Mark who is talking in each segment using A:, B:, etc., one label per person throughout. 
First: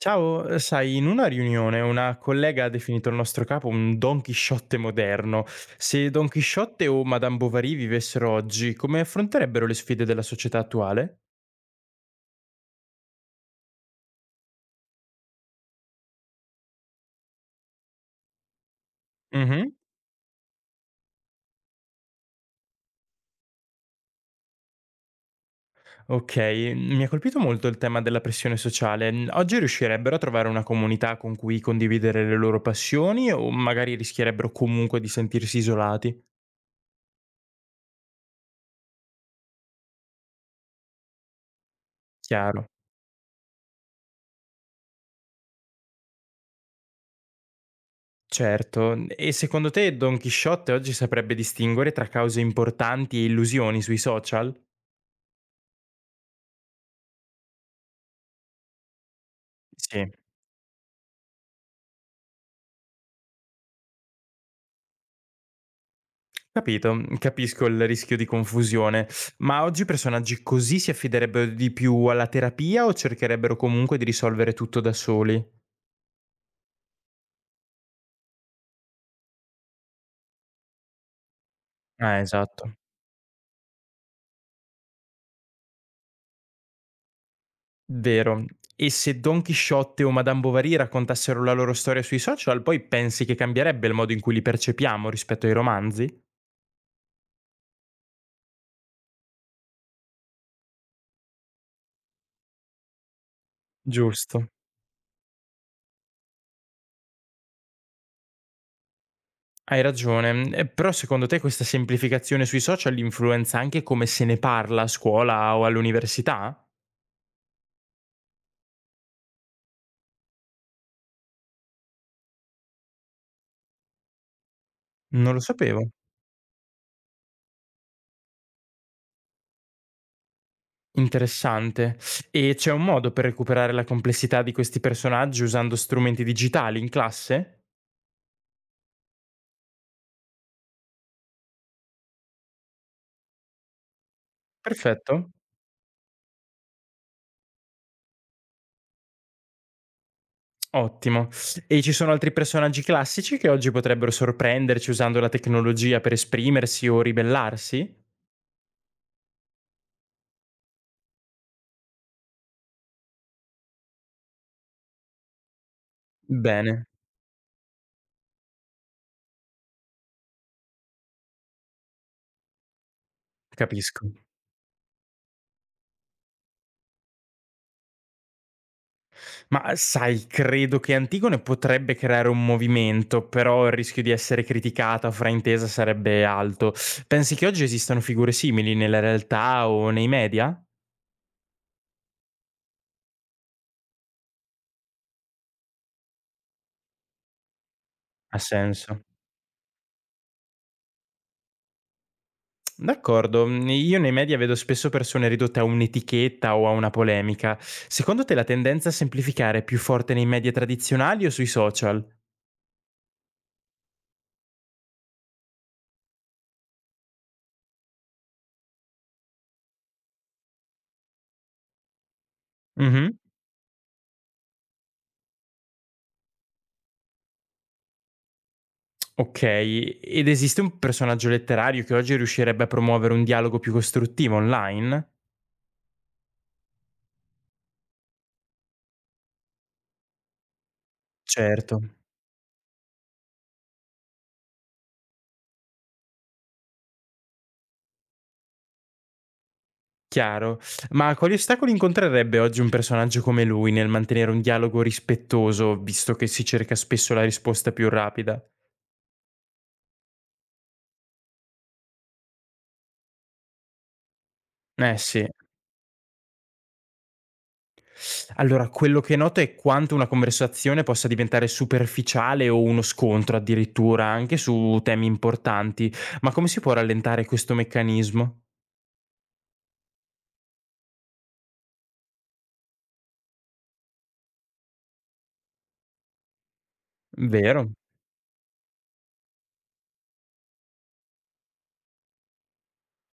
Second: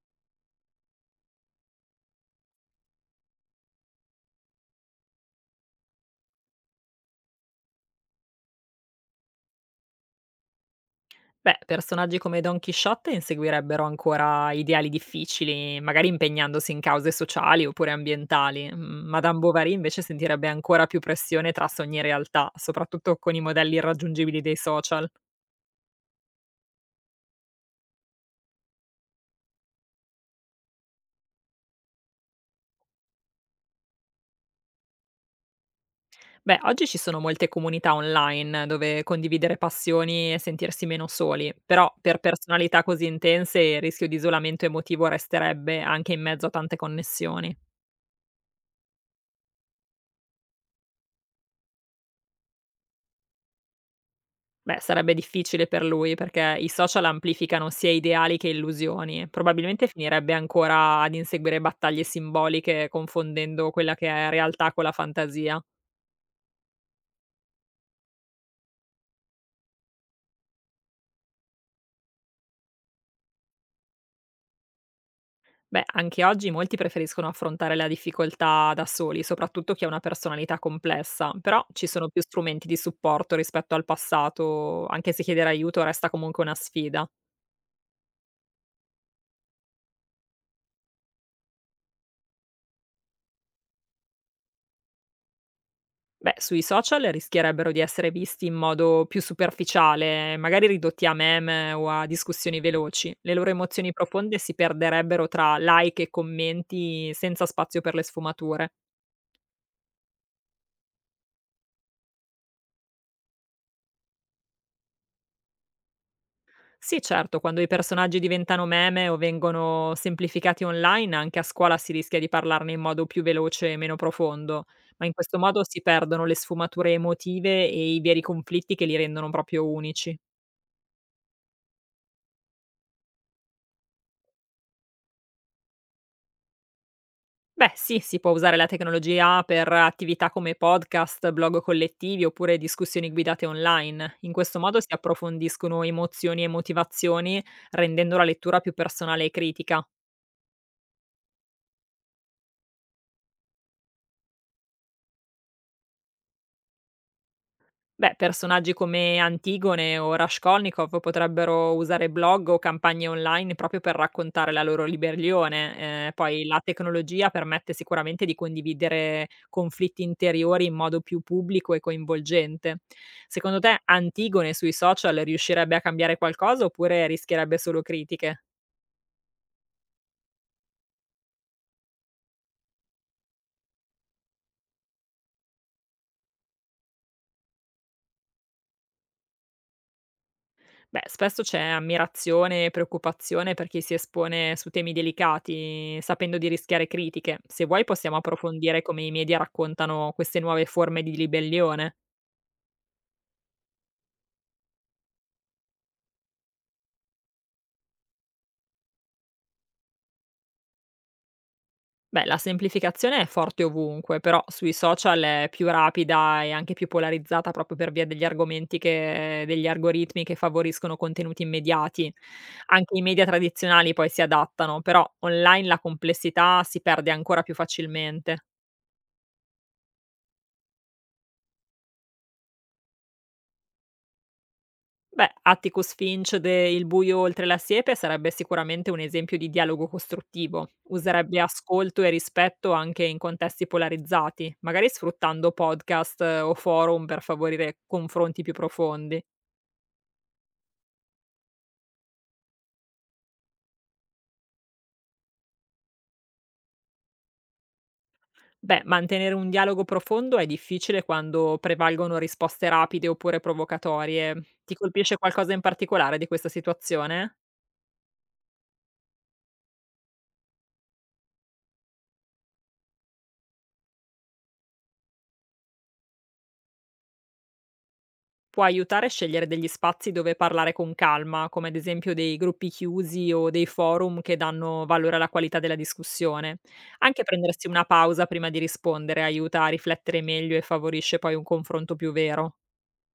A: Ciao, sai, in una riunione una collega ha definito il nostro capo un Don Chisciotte moderno. Se Don Chisciotte o Madame Bovary vivessero oggi, come affronterebbero le sfide della società attuale?
B: Beh, personaggi come Don Chisciotte inseguirebbero ancora ideali difficili, magari impegnandosi in cause sociali oppure ambientali. Madame Bovary
A: Mhm.
B: invece sentirebbe ancora più pressione tra sogni e realtà, soprattutto con i modelli irraggiungibili dei social.
A: Ok, mi ha colpito molto il tema della pressione sociale. Oggi riuscirebbero a trovare una comunità con cui condividere le loro passioni o magari rischierebbero comunque di sentirsi isolati?
B: Beh, oggi ci sono molte comunità online dove condividere passioni e sentirsi meno soli, però per
A: Chiaro.
B: personalità così intense il rischio di isolamento emotivo resterebbe anche in mezzo a tante connessioni.
A: Certo, e secondo te Don Chisciotte oggi saprebbe distinguere tra cause importanti e illusioni sui social?
B: Beh, sarebbe difficile per lui perché i social amplificano sia ideali che illusioni. Probabilmente
A: Sì,
B: finirebbe ancora ad inseguire battaglie simboliche confondendo quella che è realtà con la fantasia.
A: capito, capisco il rischio di confusione. Ma oggi personaggi così si affiderebbero di più alla terapia o cercherebbero comunque di risolvere tutto da soli?
B: Beh, anche oggi molti preferiscono affrontare la difficoltà da soli, soprattutto chi ha una personalità complessa, però ci sono
A: Ah,
B: più strumenti
A: esatto,
B: di supporto rispetto al passato, anche se chiedere aiuto resta comunque una sfida.
A: vero. E se Don Chisciotte o Madame Bovary raccontassero la loro storia sui social, poi pensi che cambierebbe il modo in cui li percepiamo rispetto ai romanzi?
B: Beh, sui social rischierebbero di essere visti in modo più superficiale, magari ridotti a meme o a discussioni veloci. Le loro emozioni profonde
A: Giusto.
B: si perderebbero tra like e commenti senza spazio per le sfumature.
A: Hai ragione, e però secondo te questa semplificazione sui social influenza anche come se ne parla a scuola o all'università?
B: Sì, certo, quando i personaggi diventano meme o vengono semplificati online, anche a scuola si rischia di parlarne in modo più veloce e meno profondo, ma in
A: Non
B: questo
A: lo
B: modo si
A: sapevo.
B: perdono le sfumature emotive e i veri conflitti che li rendono proprio unici.
A: Interessante. E c'è un modo per recuperare la complessità di questi personaggi usando strumenti digitali in classe?
B: Beh, sì, si può usare la tecnologia per attività come podcast, blog collettivi oppure discussioni guidate online. In questo modo si
A: Perfetto.
B: approfondiscono emozioni e motivazioni, rendendo la lettura più personale e critica.
A: Ottimo. E ci sono altri personaggi classici che oggi potrebbero sorprenderci usando la tecnologia per esprimersi o ribellarsi?
B: Beh, personaggi come Antigone o Raskolnikov potrebbero usare blog o campagne online proprio per raccontare la loro ribellione. Poi la
A: Bene,
B: tecnologia permette sicuramente di condividere conflitti interiori in modo più pubblico e coinvolgente. Secondo te
A: capisco.
B: Antigone sui social riuscirebbe a cambiare qualcosa oppure rischierebbe solo critiche?
A: Ma sai, credo che Antigone potrebbe creare un movimento, però il rischio di essere criticata o fraintesa sarebbe alto. Pensi che oggi esistano figure simili nella realtà o nei media?
B: Beh, spesso c'è ammirazione e preoccupazione per chi si espone su temi delicati, sapendo di rischiare critiche. Se vuoi possiamo
A: Ha
B: approfondire come
A: senso.
B: i media raccontano queste nuove forme di ribellione.
A: D'accordo, io nei media vedo spesso persone ridotte a un'etichetta o a una polemica. Secondo te la tendenza a semplificare è più forte nei media tradizionali o sui social?
B: Beh, la semplificazione è forte ovunque, però sui social è più rapida e anche più polarizzata proprio per via degli algoritmi che favoriscono contenuti immediati. Anche i
A: Mh-mh.
B: media tradizionali poi si adattano, però online la complessità si perde ancora più facilmente.
A: Okay, ed esiste un personaggio letterario che oggi riuscirebbe a promuovere un dialogo più costruttivo online?
B: Beh, Atticus Finch de "Il buio oltre la siepe" sarebbe sicuramente un esempio di dialogo costruttivo. Userebbe
A: Certo,
B: ascolto e rispetto anche in contesti polarizzati, magari sfruttando podcast o forum per favorire confronti più profondi.
A: chiaro. Ma quali ostacoli incontrerebbe oggi un personaggio come lui nel mantenere un dialogo rispettoso, visto che si cerca spesso la risposta più rapida?
B: Beh, mantenere un dialogo profondo è difficile quando prevalgono risposte rapide oppure provocatorie. Ti
A: Eh
B: colpisce
A: sì.
B: qualcosa in particolare di questa situazione?
A: Allora, quello che noto è quanto una conversazione possa diventare superficiale o uno scontro addirittura, anche su temi importanti. Ma come si può rallentare questo meccanismo?
B: Può aiutare a scegliere degli spazi dove parlare con calma, come ad esempio dei gruppi chiusi o dei forum che danno valore alla qualità della discussione. Anche prendersi
A: Vero?
B: una pausa prima di rispondere aiuta a riflettere meglio e favorisce poi un confronto più vero.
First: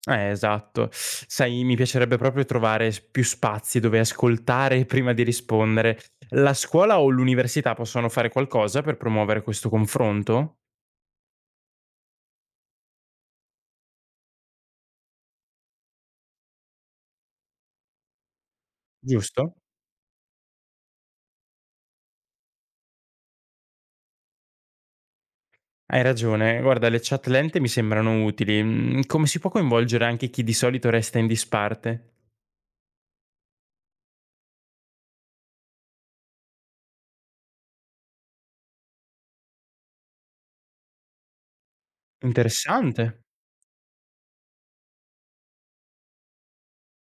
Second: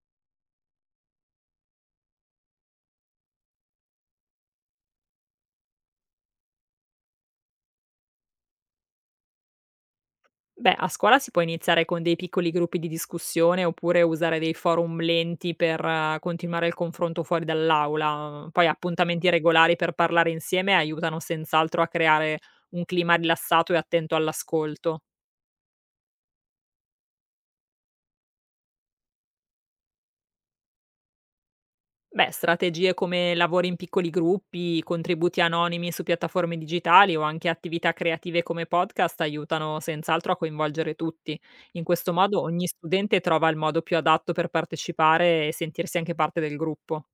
A: Esatto. Sai, mi piacerebbe proprio trovare più spazi dove ascoltare prima di rispondere. La scuola o l'università possono fare qualcosa per promuovere questo confronto?
B: Beh, a scuola si può iniziare con dei piccoli gruppi di discussione oppure usare dei forum lenti per continuare il confronto fuori dall'aula. Poi appuntamenti
A: Giusto?
B: regolari per parlare insieme aiutano senz'altro a creare un clima rilassato e attento all'ascolto.
A: Hai ragione, guarda, le chat lente mi sembrano utili. Come si può coinvolgere anche chi di solito resta in disparte?
B: Beh, strategie come lavori in piccoli gruppi, contributi anonimi su piattaforme digitali o anche attività creative come podcast aiutano senz'altro a coinvolgere tutti. In questo modo ogni
A: Interessante,
B: studente trova il modo più adatto per partecipare e sentirsi anche parte del gruppo.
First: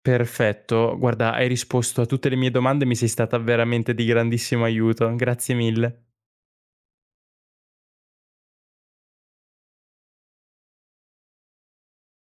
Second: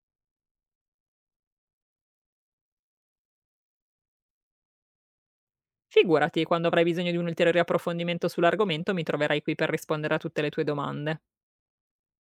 A: perfetto. Guarda, hai risposto a tutte le mie domande, mi sei stata veramente di grandissimo aiuto. Grazie mille.
B: Figurati, quando avrai bisogno di un ulteriore approfondimento sull'argomento mi troverai qui per rispondere a tutte le tue domande.